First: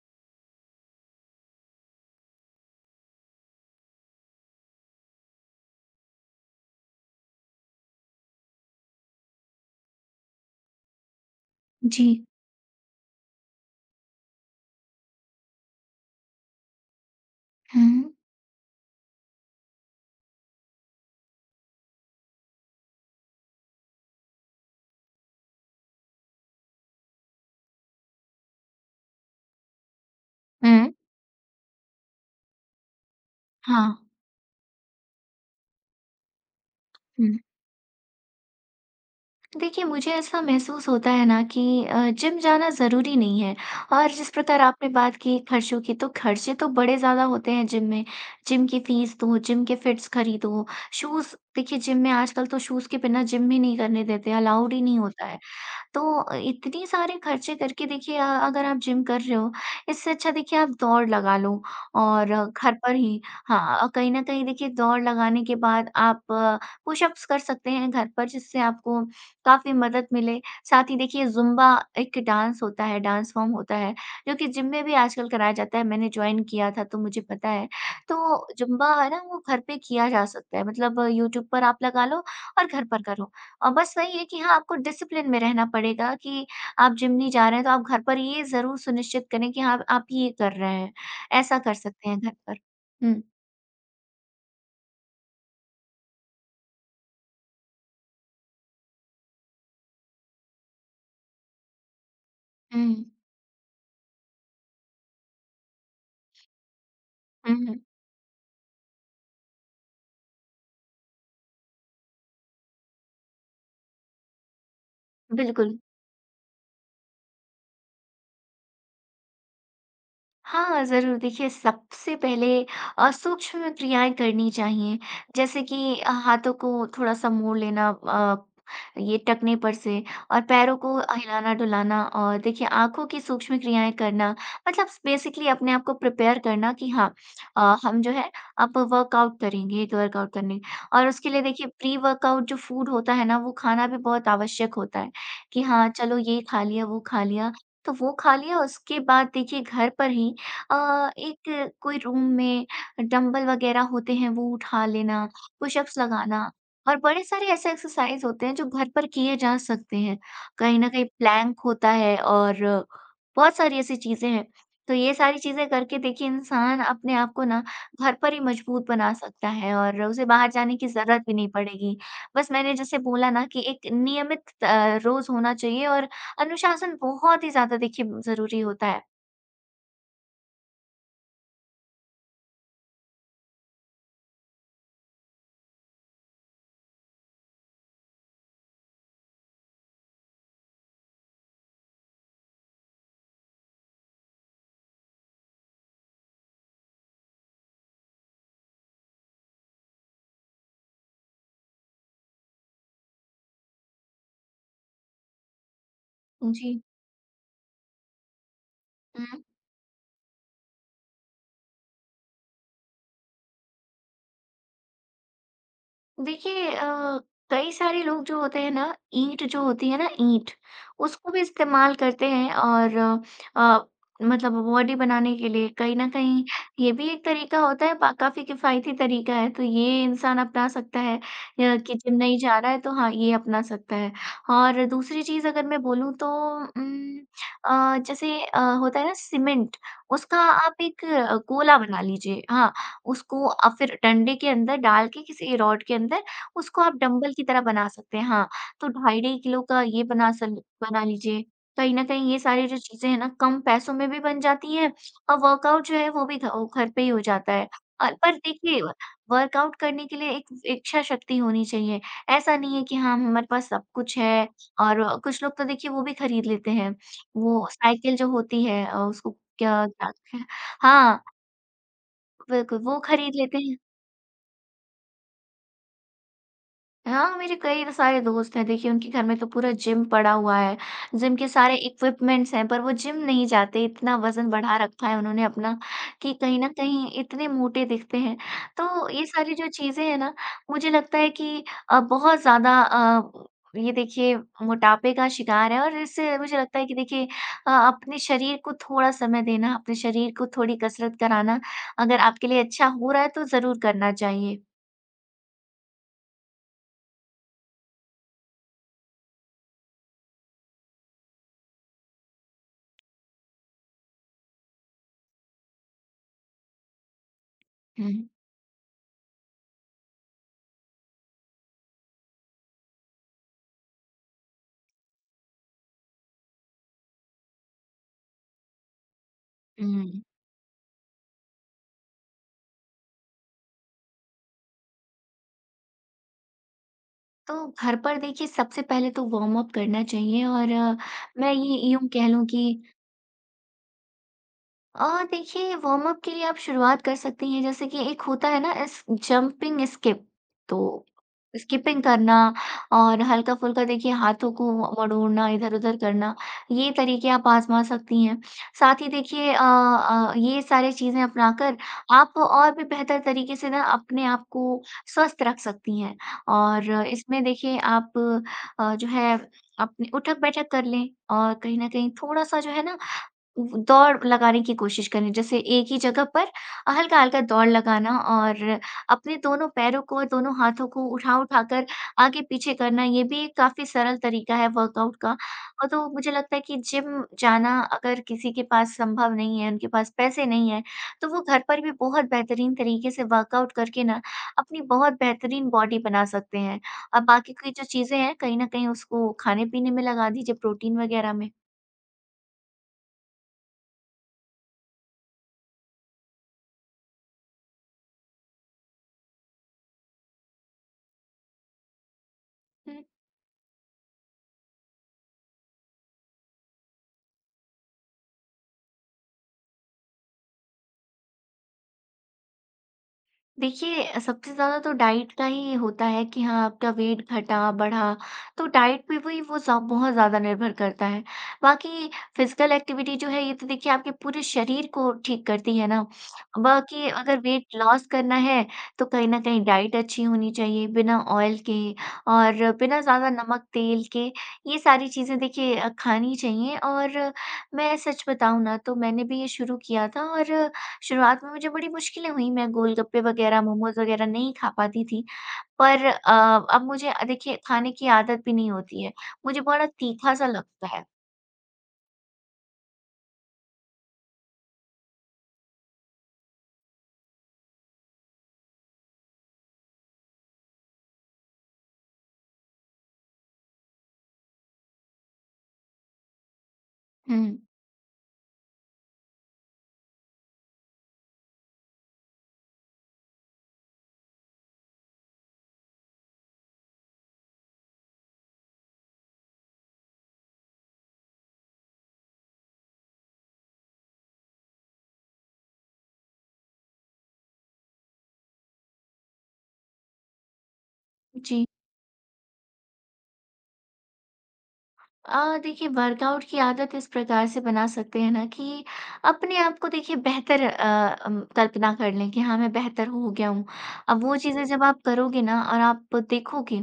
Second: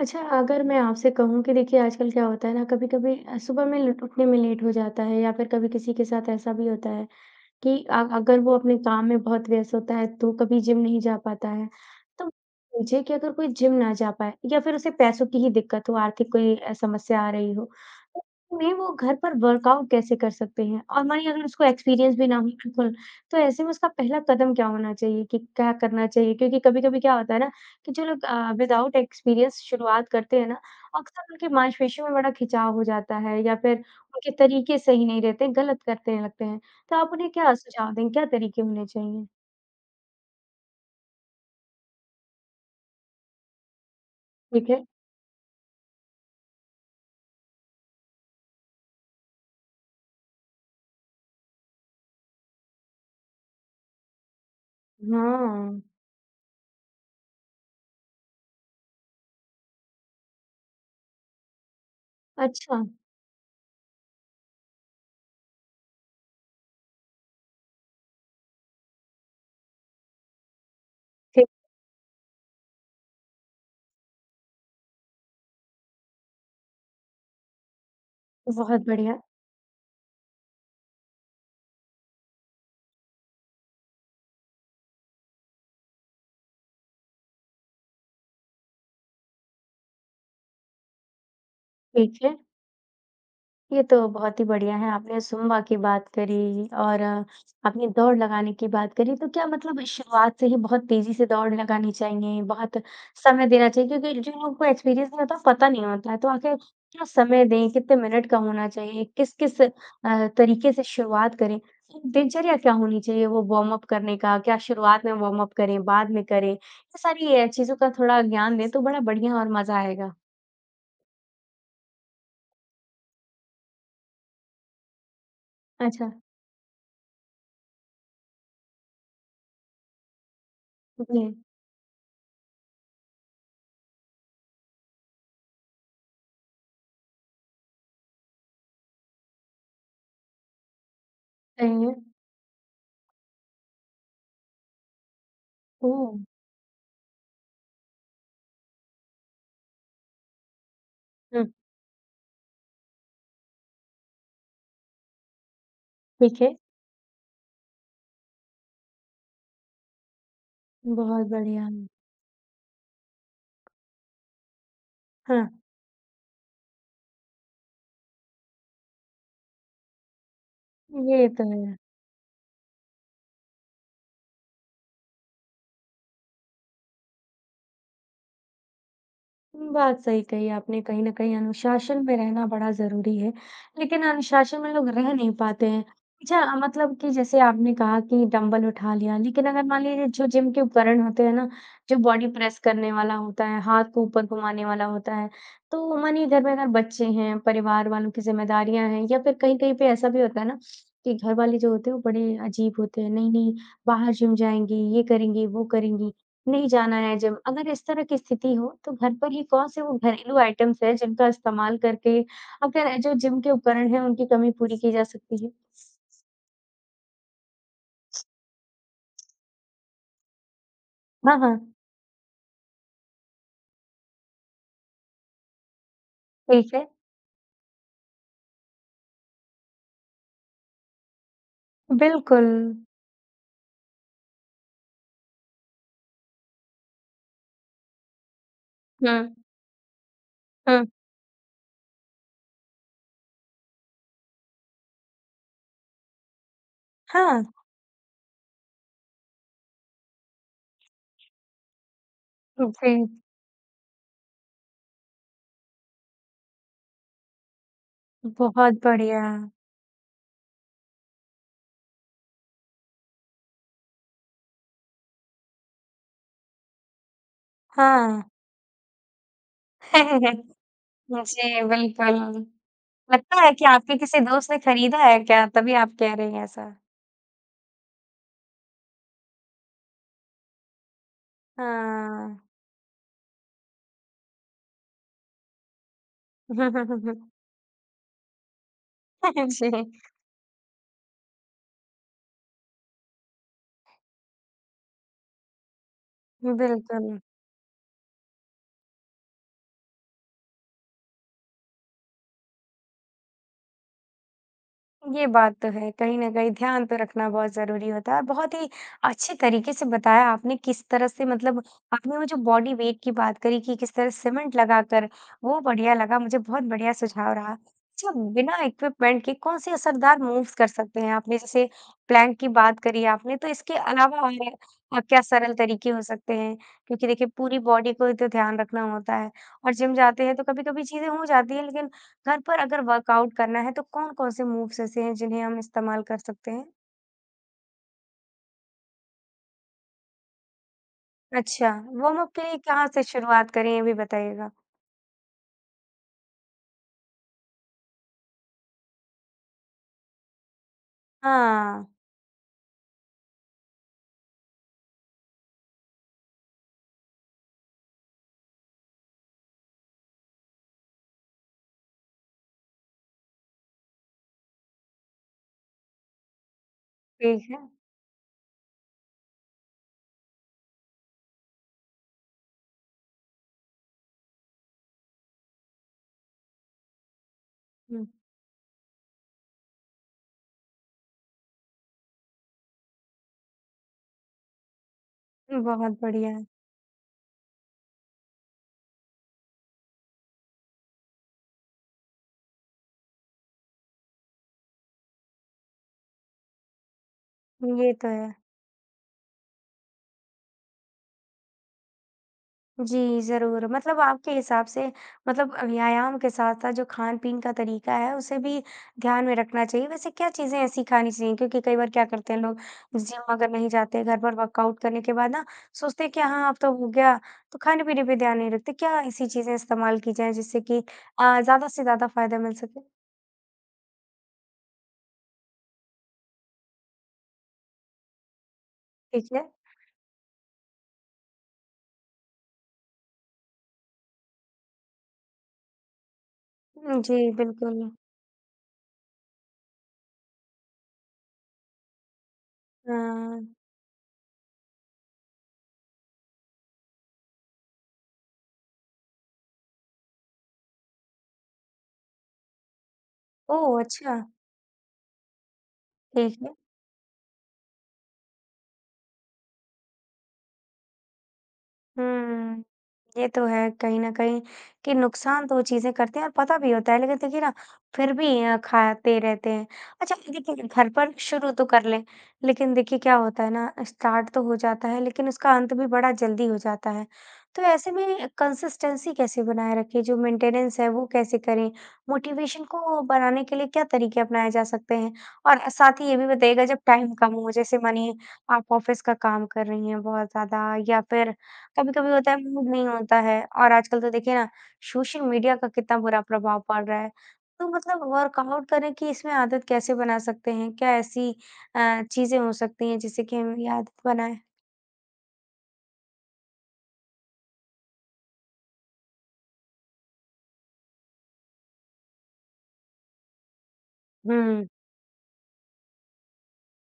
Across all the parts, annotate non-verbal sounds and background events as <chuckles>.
अच्छा, अगर मैं आपसे कहूँ कि देखिए, आजकल क्या होता है ना, कभी-कभी अ, सुबह में लुट उठने में लेट हो जाता है, या फिर कभी किसी के साथ ऐसा भी होता है कि अ, अगर वो अपने काम में बहुत व्यस्त होता है, तो कभी जिम नहीं जा पाता है। जी। तो पूछे कि अगर कोई जिम ना जा पाए, या फिर उसे पैसों की ही दिक्कत हो, आर्थिक कोई अ, समस्या आ रही हो, हुँ। तो ऐसे में वो घर पर वर्कआउट कैसे कर सकते हैं? और मानिए अगर उसको एक्सपीरियंस भी ना हो बिल्कुल, तो ऐसे में उसका पहला कदम क्या होना चाहिए कि क्या करना चाहिए? क्योंकि कभी-कभी क्या होता है ना, कि जो लोग अ, विदाउट एक्सपीरियंस शुरुआत करते हैं ना, हुँ। अक्सर उनके मासपेशियों में बड़ा खिंचाव हो जाता है या फिर हाँ। उनके तरीके सही नहीं रहते, गलत करते हैं लगते हैं, तो आप उन्हें हुँ। क्या सुझाव देंगे? क्या तरीके होने चाहिए? देखिए, मुझे ऐसा महसूस होता है ना कि अ, जिम जाना ज़रूरी नहीं है और जिस प्रकार ठीक है। आपने बात की खर्चों की, तो खर्चे तो बड़े ज़्यादा होते हैं जिम में, जिम की फ़ीस दो, जिम के फिट्स खरीदो, शूज़ देखिए, जिम में आजकल तो शूज़ के बिना जिम भी नहीं करने देते, अलाउड ही नहीं होता है। हाँ। तो अ, इतनी सारे खर्चे करके देखिए अ, अगर आप जिम कर रहे हो, इससे अच्छा देखिए आप दौड़ लगा लो और घर अच्छा। पर ही हाँ अ, कहीं न कहीं देखिए, दौड़ लगाने के बाद आप पुशअप्स कर सकते हैं घर पर, जिससे आपको काफ़ी मदद मिले। साथ ही देखिए, ठीक। ज़ुम्बा एक डांस होता है, डांस फॉर्म होता है, जो कि जिम में भी आजकल कराया जाता है। मैंने जॉइन किया था, तो मुझे पता है। तो बहुत ज़ुम्बा है बढ़िया। ना, वो घर पे किया जा सकता है, मतलब यूट्यूब पर आप लगा लो और घर पर करो। और बस वही है कि हाँ, आपको डिसिप्लिन में रहना पड़ेगा कि आप जिम नहीं जा रहे हैं, तो आप घर पर ये ज़रूर सुनिश्चित करें कि हाँ, आप ये कर रहे हैं। ऐसा कर सकते ठीक हैं घर है। पर। हुँ। ये तो बहुत ही बढ़िया है, आपने सुम्बा की बात करी और अपनी दौड़ लगाने की बात करी, तो क्या मतलब इस शुरुआत से ही बहुत तेज़ी से दौड़ लगानी चाहिए, बहुत हुँ। समय देना चाहिए क्योंकि जिन लोगों को एक्सपीरियंस नहीं होता, पता नहीं होता है, तो आखिर क्या समय हुँ, दें, हुँ। कितने मिनट का होना चाहिए, किस-किस अ, तरीके से शुरुआत करें, एक दिनचर्या क्या होनी चाहिए वो वॉर्मअप करने का, क्या शुरुआत में वॉर्मअप बिल्कुल। करें, बाद में करें? ये सारी ये चीज़ों का थोड़ा ज्ञान दें तो बड़ा बढ़िया और मज़ा आएगा। हाँ ज़रूर, देखिए सबसे पहले अ, सूक्ष्म क्रियाएँ करनी चाहिए, जैसे कि अ, अच्छा। हाथों को थोड़ा-सा मोड़ लेना अ, ये टखने पर से और पैरों को ठीक अ, है। हिलाना-डुलाना अ, देखिए आँखों की सूक्ष्म क्रियाएँ करना मतलब स बेसिकली अपने आप को प्रिपेयर करना कि हाँ अ, हम जो है अब वर्कआउट करेंगे। ये तो वर्कआउट करने और उसके लिए देखिए सही है। प्री-वर्कआउट जो फूड होता है ना, वो खाना भी बहुत आवश्यक होता है कि हाँ, चलो ओह! ये खा लिया, वो खा लिया, तो वो खा लिया, उसके बाद देखिए घर पर ही अ, हुँ। एक कोई रूम में डंबल वग़ैरह होते हैं, वो उठा लेना, पुश-अप्स ठीक लगाना है। और बड़े सारे ऐसे एक्सरसाइज़ होते हैं जो घर पर किए जा सकते हैं, कहीं न कहीं बहुत प्लैंक बढ़िया। होता है और बहुत सारी ऐसी चीज़ें हैं। तो ये सारी हाँ। चीज़ें करके देखिए इंसान अपने आप को ना घर पर ही मज़बूत बना सकता है और उसे बाहर जाने की ज़रूरत ये भी तो नहीं है। पड़ेगी, बस मैंने जैसे बोला ना कि एक नियमित त रोज़ होना चाहिए और अनुशासन बहुत ही ज़्यादा देखिए ब ज़रूरी होता है। उम, बात सही कही आपने कहीं न कहीं अनुशासन में रहना बड़ा ज़रूरी है, लेकिन अनुशासन में लोग रह नहीं पाते हैं। अच्छा, मतलब कि जैसे आपने कहा कि डंबल उठा लिया, लेकिन अगर मान लीजिए जो जिम के उपकरण होते हैं ना, जो बॉडी प्रेस करने वाला होता है, हाथ को ऊपर घुमाने वाला होता है। तो मानिए घर में ना बच्चे हैं, परिवार वालों की ज़िम्मेदारियाँ हैं या फिर कहीं-कहीं पे ऐसा भी होता है ना, कि घर वाले जो होते हैं वो बड़े अजीब होते हैं, नहीं-नहीं बाहर जिम जाएँगी, ये करेंगी, वो करेंगी, उम, नहीं जी। जाना है जिम। अगर इस तरह की स्थिति हो, तो घर पर ही हुँ। कौन-से वो घरेलू आइटम्स हैं जिनका इस्तेमाल करके आपके र जो जिम के उपकरण हैं उनकी कमी पूरी की जा सकती है? देखिए अ, कई सारे लोग जो होते हैं ना, ईंट जो होती है ना ईंट, उसको ब भी हाँ। इस्तेमाल करते हैं और अ, मतलब बॉडी बनाने के लिए कहीं न कहीं ठीक है। ये भी एक तरीका होता है, पा काफ़ी किफ़ायती तरीका है तो ये इंसान अपना सकता है, या कि जिम नहीं जा रहा बिल्कुल। है तो हाँ, ये अपना सकता है। ह और दूसरी चीज़ अगर मैं बोलूँ तो उम अ, जैसे अ, होता है ना हाँ। सीमेंट, उसका आप हाँ। एक अ, कोला बना लीजिए, हाँ, उसको अ, फिर डंडे के अंदर डाल के किसी रॉड के अंदर, उसको आप डंबल की हाँ। तरह बना सकते हैं, हाँ, तो ढाई-ढाई किलो का ये बना स बना लीजिए। कहीं न कहीं ये सारे हुँ, जो चीज़ें हैं जी। ना, कम पैसों में भी बन जाती हैं और वर्कआउट जो है, वो भी घ औ घर पे ही हो जाता है। अ, पर बहुत देखिए, व बढ़िया। वर्कआउट करने के लिए एक इच्छाशक्ति होनी चाहिए, ऐसा नहीं है कि हाँ, हमारे पास सब कुछ है और व कुछ लोग तो देखिए वो भी खरीद लेते हैं, वो साइकिल हाँ। जो होती है अ, उसको क्या कहते हैं, <chuckles> हाँ जी, बिल्कुल। बिल्कुल, वो खरीद लगता है लेते कि हैं। आपके किसी दोस्त ने खरीदा है क्या? तभी आप कह रहीं हैं ऐसा। हाँ, मेरे कई सारे दोस्त हैं, देखिए उनके घर में तो पूरा जिम पड़ा हुआ है, जिम के सारे हाँ। इक्विपमेंट्स हैं, पर वो जिम नहीं जाते, इतना वज़न बढ़ा रखा है उन्होंने अपना कि कहीं हुँ, न हुँ, हुँ, कहीं हुँ। इतने मोटे दिखते हैं, तो ये सारी <chuckles> जो जी। चीज़ें हैं ना, मुझे लगता है कि अ, बहुत ज़्यादा अ, ये देखिए मोटापे का शिकार है और इससे मुझे लगता है कि बिल्कुल। देखिए अ, अपने शरीर को थोड़ा समय देना, अपने शरीर को थोड़ी कसरत कराना अगर आपके लिए अच्छा हो रहा है, तो ज़रूर करना चाहिए। ये बात तो है, कहीं न कहीं ध्यान तो रखना बहुत ज़रूरी होता है, बहुत ही अच्छे तरीके से बताया आपने किस तरह से मतलब आपने वो जो बॉडी वेट की बात करी कि किस तरह सीमेंट लगाकर वो बढ़िया लगा, मुझे बहुत बढ़िया सुझाव रहा। अच्छा, हुँ। बिना इक्विपमेंट के कौन-से असरदार मूव्स कर सकते हैं? आपने जैसे प्लैंक की बात करी आपने, तो इसके अलावा और अ, क्या सरल तरीके हो सकते हैं क्योंकि देखिए पूरी बॉडी को भी तो ध्यान रखना होता है और जिम उहुँ। जाते हैं, तो कभी-कभी चीज़ें हो जाती हैं, लेकिन घर पर अगर वर्कआउट करना है, तो कौन-कौन से मूव्स ऐसे हैं, जिन्हें हम इस्तेमाल कर सकते हैं? तो घर पर देखिए, सबसे पहले तो वॉर्मअप करना चाहिए और मैं अच्छा, ये यूँ कह वॉर्मअप के लूँ लिए कि कहाँ से शुरुआत करें, ये भी बताइएगा। अ, देखिए, वॉर्मअप के लिए आप शुरुआत कर सकती हैं, जैसे कि एक होता है ना, एस जंपिंग स्किप। तो हाँ। स्किपिंग करना और हल्का-फुल्का देखिए हाथों को व वड़ोड़ना, इधर-उधर करना, ये तरीके आप आज़मा सकती हैं। साथ ही देखिए अ अ, ये सारे चीज़ें अपनाकर आप और भी बेहतर तरीके से ना, अपने आप को स्वस्थ रख सकती हैं और इसमें ठीक है। देखिए, आप अ, जो है अपने उठक-बैठक कर लें और कहीं न कहीं थोड़ा-सा जो है ना उम, व दौड़ लगाने की कोशिश करें। जैसे एक ही जगह पर अ, हल्का-हल्का दौड़ हुँ। लगाना और अपने दोनों पैरों को और दोनों हाथों को उठा उठाकर आगे पीछे करना, ये भी एक काफ़ी सरल तरीका है वर्कआउट का। उम, अ, बहुत तो मुझे बढ़िया। लगता है कि जिम जाना अगर किसी के पास संभव नहीं है, उनके पास पैसे नहीं है, तो वो घर पर भी बहुत बेहतरीन तरीके से वर्कआउट करके ना, अपनी बहुत बेहतरीन बॉडी बना सकते हैं। अ, बाकी की जो ये तो चीज़ें है। हैं, कहीं न कहीं उसको खाने-पीने में लगा दीजिए, प्रोटीन वगैरह में। जी, ज़रूर। मतलब आपके हिसाब से मतलब अ, व्यायाम के साथ-साथ जो खान-पीन का तरीका है, उसे भी ध्यान में रखना चाहिए। वैसे क्या चीज़ें ऐसी खानी चाहिए? क्योंकि कई बार क्या करते हैं लोग, हुँ। जिम अगर नहीं जाते, घर पर वर्कआउट करने के बाद ना, सोचते हैं कि, "हाँ, अब तो हो गया।" तो खाने-पीने पे ध्यान नहीं रखते। क्या ऐसी चीज़ें इस्तेमाल की जाएँ, जिससे कि अ, ज़्यादा से ज़्यादा फ़ायदा मिल सके? देखिए अ, सबसे ज़्यादा तो डाइट का ही होता है कि हाँ, आपका वेट घटा, बढ़ा, तो डाइट पे ठीक वही है। वो सब बहुत ज़्यादा निर्भर करता है। बाकी फ़िज़िकल एक्टिविटी जो है, ये तो देखिए आपके पूरे शरीर को ठीक करती है ना। उम, बाकी जी, अगर वेट बिल्कुल। लॉस करना है, तो कहीं न कहीं डाइट अच्छी होनी चाहिए, बिना ऑयल के और बिना ज़्यादा हाँ। नमक, तेल के। ये सारी चीज़ें देखिए अ, खानी चाहिए और मैं सच बताऊँ ना, तो मैंने भी ये शुरू किया था और शुरुआत में मुझे बड़ी मुश्किलें हुईं। मैं गोलगप्पे वगैरह, ओह! मोमोज़ अच्छा। वगैरह नहीं खा पाती थी। पर ठीक है। अ, अब मुझे अ, देखिए, खाने की आदत भी नहीं होती है। मुझे बड़ा तीखा-सा लगता है। हुँ। ये तो है कहीं न कहीं, कि नुकसान तो वो चीज़ें करते हैं और पता भी होता है, लेकिन देखिए ना, फिर भी अ, खाते रहते हैं। अच्छा, लेकिन घर पर शुरू तो कर लें, लेकिन देखिए, क्या होता है ना, स्टार्ट तो हो जाता है, लेकिन उसका अंत भी बड़ा जल्दी हो जाता है। तो हुँ। ऐसे में कंसिस्टेंसी कैसे बनाए रखें, जो मेंटेनेंस है, वो कैसे करें? मोटिवेशन को बढ़ाने के लिए क्या तरीके अपनाए जा सकते हैं? और ए साथ ही ये भी बताइएगा, जब टाइम कम हो, जैसे मानिए आप ऑफ़िस का काम कर रही हैं बहुत ज़्यादा, या फिर कभी-कभी होता है, मूड नहीं होता है और आजकल तो देखिए ना, सोशल मीडिया का कितना बुरा प्रभाव पड़ रहा है। तो मतलब वर्कआउट करने की इसमें आदत कैसे बना सकते हैं? क्या ऐसी जी। अ, चीज़ें हो सकती हैं, जिससे कि हम ये आदत बनाएँ? अ, देखिए, वर्कआउट की आदत इस प्रकार से बना सकते हैं ना कि अपने आप को देखिए, बेहतर अ अम, कल्पना कर लें कि हाँ, मैं बेहतर हो गया हूँ। अब वो चीज़ें हुँ। जब आप करोगे ना, और आप देखोगे,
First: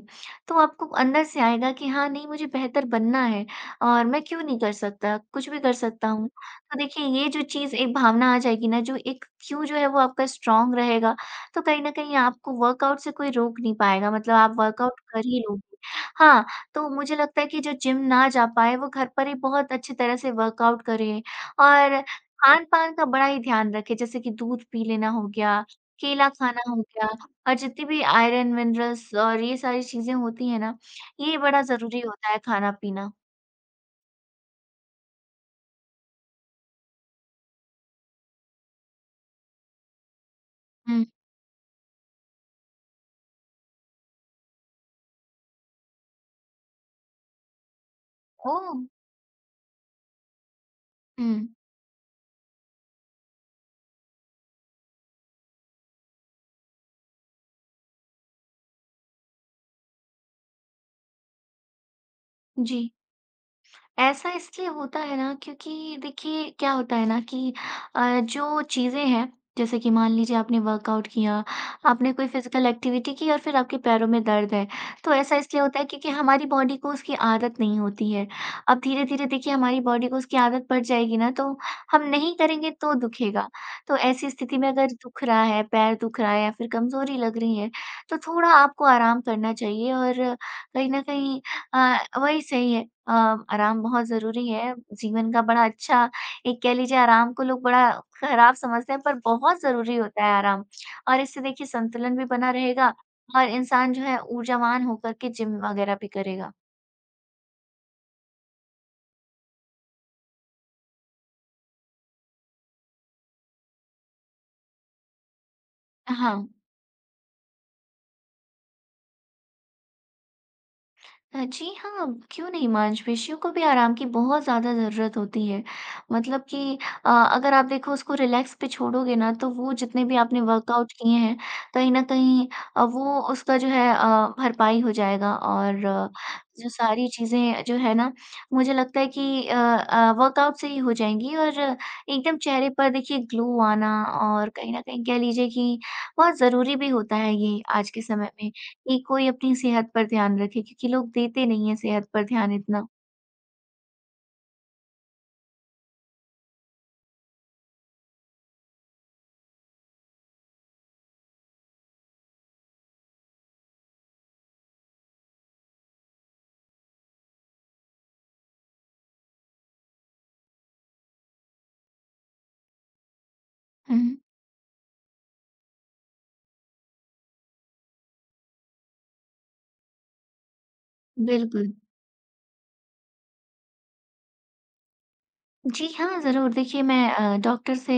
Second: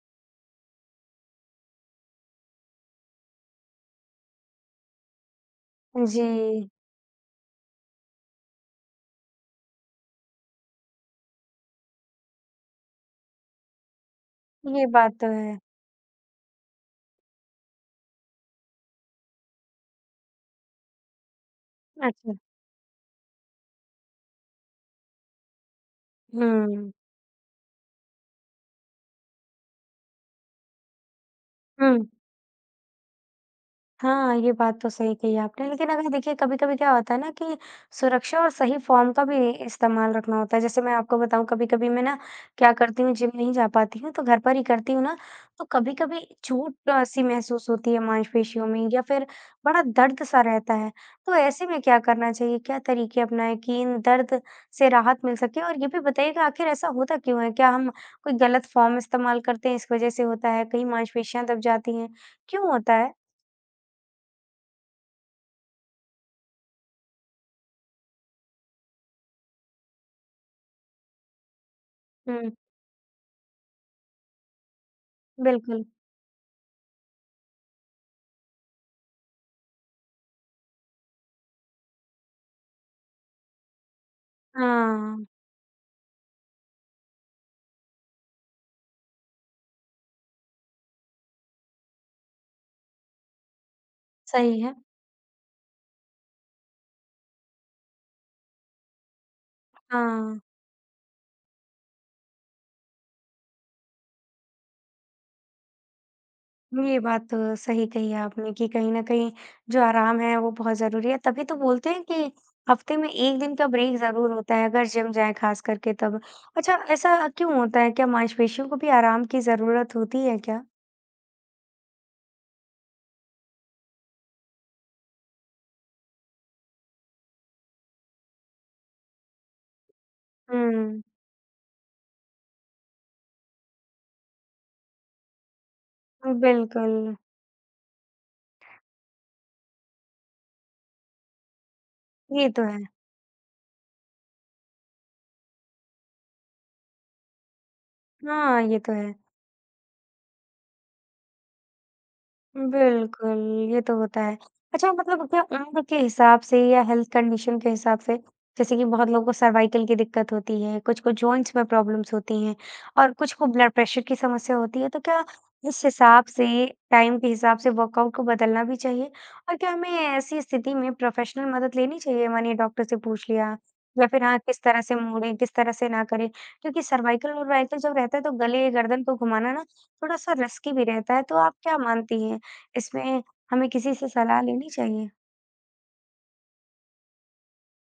तो आपको अंदर से आएगा कि, "हाँ, नहीं, मुझे बेहतर बनना है और मैं क्यों नहीं कर सकता? कुछ भी कर सकता हूँ।" जी। तो देखिए, ये जो चीज़ एक भावना आ जाएगी ना, जो एक क्यों जो है, वो आपका स्ट्रॉन्ग रहेगा, तो कहीं न कहीं आपको वर्कआउट से कोई रोक नहीं पाएगा, मतलब आप ये वर्कआउट बात कर तो ही है। लोगे। हाँ, तो मुझे लगता है कि जो जिम ना जा पाए, वो घर पर ही बहुत अच्छी तरह से वर्कआउट करे और अच्छा। खान-पान का बड़ा ही ध्यान रखें। जैसे कि दूध पी लेना हो गया, केला खाना हो हुँ। गया और जितनी भी आयरन, मिनरल्स और ये सारी चीज़ें होती हैं ना, ये बड़ा ज़रूरी हुँ। होता है खाना-पीना। हाँ, ये बात तो सही कही आपने, लेकिन अगर देखिए, कभी-कभी क्या होता है ना कि सुरक्षा और सही फ़ॉर्म का भी इ इस्तेमाल रखना होता है। जैसे मैं हुँ। आपको बताऊँ, कभी-कभी मैं ना, क्या करती हूँ, जिम नहीं जा पाती हूँ, तो घर पर ही करती हूँ ना, तो कभी-कभी छूट-सी महसूस होती है मांसपेशियों ओह! में या फिर बड़ा दर्द-सा रहता है। तो हुँ। ऐसे में क्या करना चाहिए? क्या तरीके अपनाएँ कि इन दर्द से राहत मिल सके? और ये भी बताइएगा, आखिर ऐसा होता क्यों है? क्या हम कोई गलत फ़ॉर्म इस्तेमाल करते हैं, इस वजह से होता है, कई मांसपेशियाँ दब जाती हैं? क्यों जी। होता है? ऐसा इसलिए होता है ना, क्योंकि देखिए, क्या होता है ना कि अ, जो चीज़ें हैं, जैसे कि मान लीजिए आपने वर्कआउट किया, आपने कोई हुँ। फिज़िकल एक्टिविटी की और फिर आपके पैरों में दर्द है। तो ऐसा इसलिए होता बिल्कुल। है, क्योंकि हमारी बॉडी को उसकी आदत नहीं होती है। अब धीरे-धीरे देखिए हमारी बॉडी को उसकी आदत पड़ जाएगी ना, तो हम नहीं करेंगे, तो दुखेगा। तो ऐसी स्थिति में अगर दुख हाँ। रहा है, पैर दुख रहा है या फिर कमज़ोरी लग रही है, तो थोड़ा आपको आराम करना चाहिए और कहीं न कहीं अ अ, वही सही है। अ, आराम बहुत ज़रूरी सही है। है। जीवन का बड़ा अच्छा एक कह लीजिए, आराम को लोग बड़ा खराब समझते हैं, पर बहुत ज़रूरी होता है हाँ। आराम। और इससे देखिए, संतुलन भी बना रहेगा और इंसान जो है, ऊर्जावान हो करके जिम वगैरह भी करेगा। ये बात तो सही कही है आपने कि कहीं न कहीं, जो आराम है, वो बहुत ज़रूरी है। तभी तो बोलते हैं कि हफ़्ते में 1 दिन का ब्रेक ज़रूर होता है, अगर जिम जाएँ खासकर के तब। हाँ। अच्छा, ऐसा क्यों होता है? क्या मांसपेशियों को भी आराम की ज़रूरत होती है क्या? अ, जी हाँ, क्यों नहीं, मांसपेशियों को भी आराम की बहुत ज़्यादा ज़रूरत होती है। मतलब कि अ, अगर आप देखो उसको रिलैक्स पे छोड़ोगे ना तो वो जितने भी आपने हुँ, वर्कआउट्स हुँ। किए हैं, कहीं न कहीं अ, वो उसका जो है अ, भरपाई हो जाएगा और अ, जो सारी बिल्कुल। चीज़ें जो हैं ना, मुझे लगता है कि अ अ, वर्कआउट से ही हो जाएँगी और एकदम ये तो चेहरे पर है। देखिए ग्लो आना और कहीं न कहीं कह लीजिए कि और ज़रूरी भी होता है ये आज के समय में। हाँ, ये तो एक है। कोई अपनी सेहत पर ध्यान रखें क्योंकि लोग देते नहीं हैं सेहत पर ध्यान उम, इतना। बिल्कुल, ये तो होता है। अच्छा मतलब क्या उम्र के हिसाब से या हेल्थ कंडीशन के हिसाब से, जैसे कि बहुत लोगों को सर्वाइकल की दिक्कत होती है, कुछ को जॉइंट्स में प्रॉब्लम्स होती हैं और कुछ को ब्लड प्रेशर की समस्या होती है तो क्या इस हिसाब से, टाइम के हिसाब से वर्कआउट को बदलना भी चाहिए? और क्या हमें ऐसी स्थिति में प्रोफ़ेशनल मदद लेनी चाहिए मानिए डॉक्टर से पूछ लिया हुँ, या हुँ। फिर हाथ किस तरह से मोड़ें, किस तरह से ना करें? क्योंकि सर्वाइकल-वर्वाइकल जब रहता है तो गले-गर्दन को घुमाना ना, थोड़ा-सा रस्की भी रहता है। तो आप बिल्कुल। क्या मानती हैं, इसमें हमें किसी से सलाह लेनी चाहिए? जी हाँ, ज़रूर। देखिए मैं अ, डॉक्टर से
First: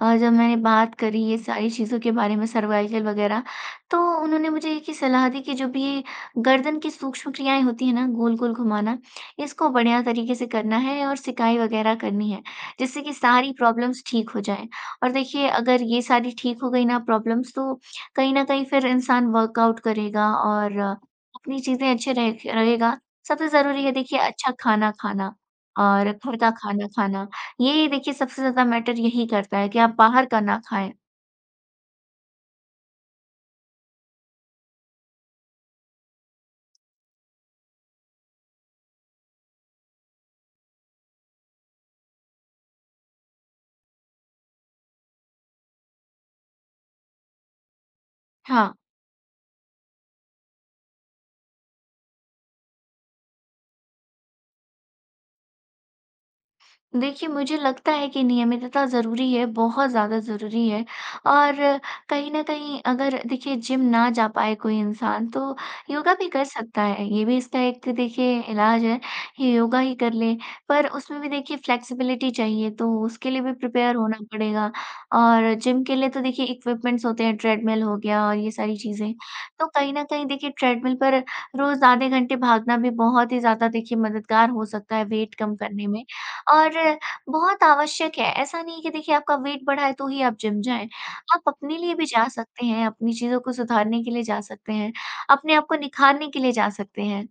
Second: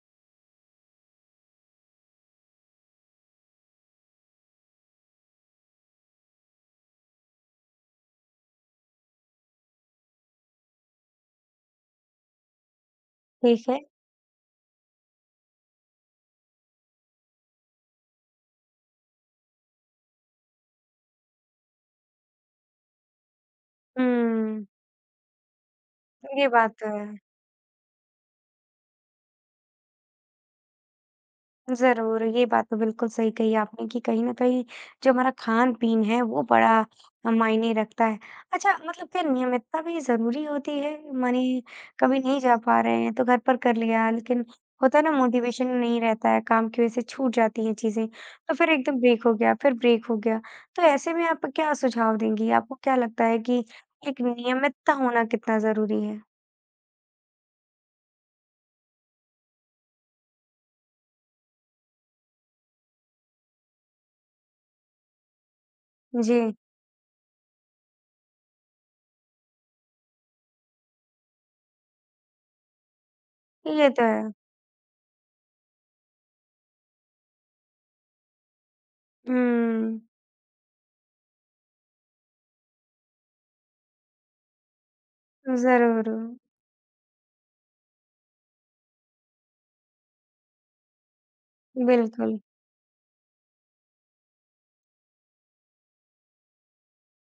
अ, जब मैंने बात करी ये सारी चीज़ों के बारे में, सर्वाइकल वगैरह, तो उन्होंने मुझे एक ही सलाह दी कि जो भी गर्दन की सूक्ष्म क्रियाएँ होती हैं ना, गोल-गोल घुमाना, इसको बढ़िया तरीके से करना है और सिकाई वगैरह करनी है, जिससे कि सारी ठीक है। प्रॉब्लम्स ठीक हो जाएँ। और देखिए, अगर ये सारी ठीक हो गई ना प्रॉब्लम्स, तो कहीं न कहीं फिर इंसान वर्कआउट करेगा और अपनी चीज़ें अच्छे रहे क रहेगा। सबसे ज़रूरी है, देखिए, अच्छा हुँ। खाना खाना और घर ये का बात खाना तो है। खाना, ये ही देखिए सबसे ज़्यादा मैटर यही करता है कि आप बाहर का ना खाएँ। ज़रूर, ये बात तो बिल्कुल सही कही आपने कि कहीं न कहीं, जो हमारा खान-पीन है, वो बड़ा ह मायने रखता है। अच्छा, मतलब क्या नियमितता भी ज़रूरी होती है? मने कभी नहीं जा पा रहे हैं, तो घर पर कर लिया, लेकिन होता है ना, मोटिवेशन नहीं रहता है, काम की वजह से छूट जाती हैं चीज़ें, तो फिर हाँ। एकदम ब्रेक हो गया, फिर ब्रेक हो गया। तो ऐसे में आप क्या सुझाव देंगी? आपको क्या लगता है कि एक नियमितता होना कितना ज़रूरी है? देखिए, मुझे लगता है कि नियमितता ज़रूरी है, बहुत ज़्यादा ज़रूरी है और कहीं न कहीं, अगर देखिए, जिम ना जा पाए कोई इंसान, तो योगा भी कर जी। सकता है। ये भी इसका एक देखिए इलाज है, योगा ही कर ले। पर उसमें भी देखिए फ़्लेक्सिबिलिटी चाहिए, तो उसके लिए भी ये प्रिपेयर तो होना है। पड़ेगा और जिम के लिए तो देखिए, इक्विपमेंट्स होते हैं, ट्रेडमिल हो गया और ये सारी चीज़ें। तो कहीं हुँ। न कहीं देखिए, ट्रेडमिल पर रोज़ आधे घंटे भागना भी बहुत ही ज़्यादा देखिए मददगार हो सकता है वेट कम करने में ज़रूर। और बहुत आवश्यक है। ऐसा नहीं है कि देखिए, आपका वेट बढ़ा है, तो ही आप जिम जाएँ। आप अपने लिए भी जा बिल्कुल। सकते हैं, अपनी चीज़ों को सुधारने के लिए जा सकते हैं, अपने आप को निखारने के लिए जा सकते हैं।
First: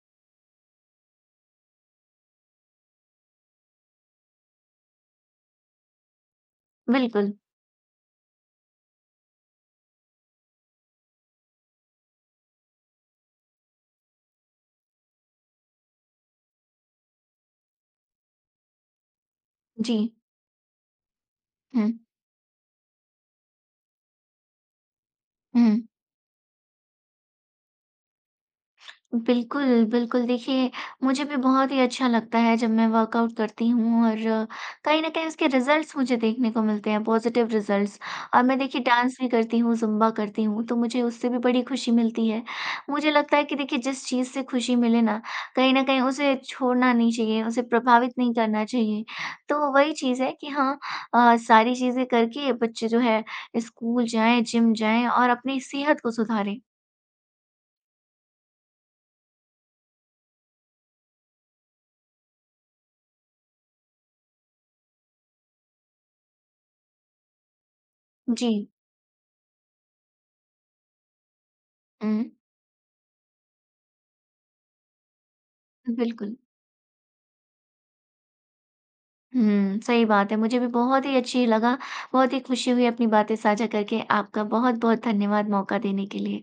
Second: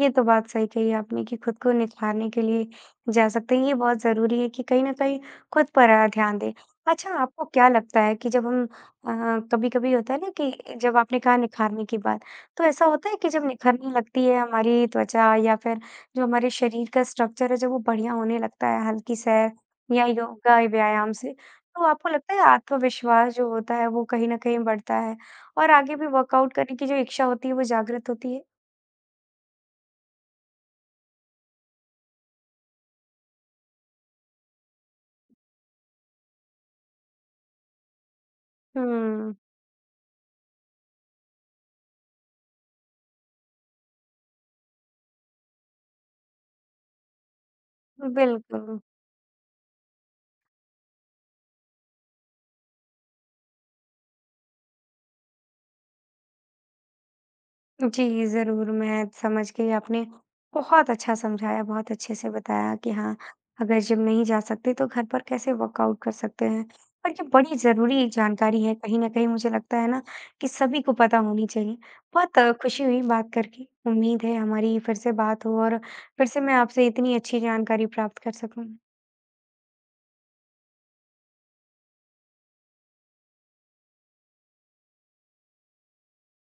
ये तो बात सही कही आपने कि खुद को निखारने के लिए जा सकते हैं। ये बहुत ज़रूरी है कि कहीं न कहीं खुद पर अ, ध्यान दें। अच्छा, बिल्कुल। आपको क्या लगता है कि जब हम अ, कभी-कभी होता है ना कि जब आपने कहा निखारने की बात, तो ऐसा होता है कि जब निखरने लगती है हमारी त्वचा या फिर जो हमारे शरीर का स्ट्रक्चर है, जब वो बढ़िया होने लगता है हल्की से, या जी। योगा या व्यायाम से, तो हुँ। आपको लगता है आत्मविश्वास जो होता है, वो कहीं न कहीं बढ़ता है? और हुँ। आगे भी वर्कआउट करने की जो इच्छा होती है, वो जागृत होती है? बिल्कुल, बिल्कुल, देखिए, मुझे भी बहुत ही अच्छा लगता है, जब मैं वर्कआउट करती हूँ और कहीं न कहीं उसके रिज़ल्ट्स मुझे देखने को मिलते हैं, पॉज़िटिव रिज़ल्ट्स। और मैं देखिए, डांस भी हुँ। करती हूँ, ज़ुम्बा करती हूँ, तो मुझे उससे भी बड़ी खुशी मिलती है। मुझे लगता है कि देखिए, जिस चीज़ से खुशी मिले ना, कहीं न कहीं उसे छोड़ना नहीं चाहिए, उसे प्रभावित नहीं करना बिल्कुल। चाहिए। तो वही चीज़ है कि हाँ अ, सारी चीज़ें करके बच्चे जो हैं, स्कूल जाएँ, जिम जाएँ और अपनी सेहत को सुधारें। जी, ज़रूर, मैं समझ गई। आपने बहुत अच्छा समझाया, बहुत अच्छे से बताया कि हाँ, अगर जिम नहीं जा सकते, तो घर पर कैसे वर्कआउट कर सकते हैं और ये बड़ी ज़रूरी जानकारी जी। है। कहीं न कहीं मुझे लगता है ना, कि सभी को पता होनी चाहिए। हुँ। बहुत खुशी हुई बात करके। उम्मीद है, हमारी फिर से बात हो और फिर बिल्कुल। से मैं आपसे इतनी अच्छी जानकारी प्राप्त कर सकूँ। हुँ, सही बात है। मुझे भी बहुत ही अच्छी लगा, बहुत ही खुशी हुई अपनी बातें साझा करके। आपका बहुत-बहुत धन्यवाद मौका देने के लिए।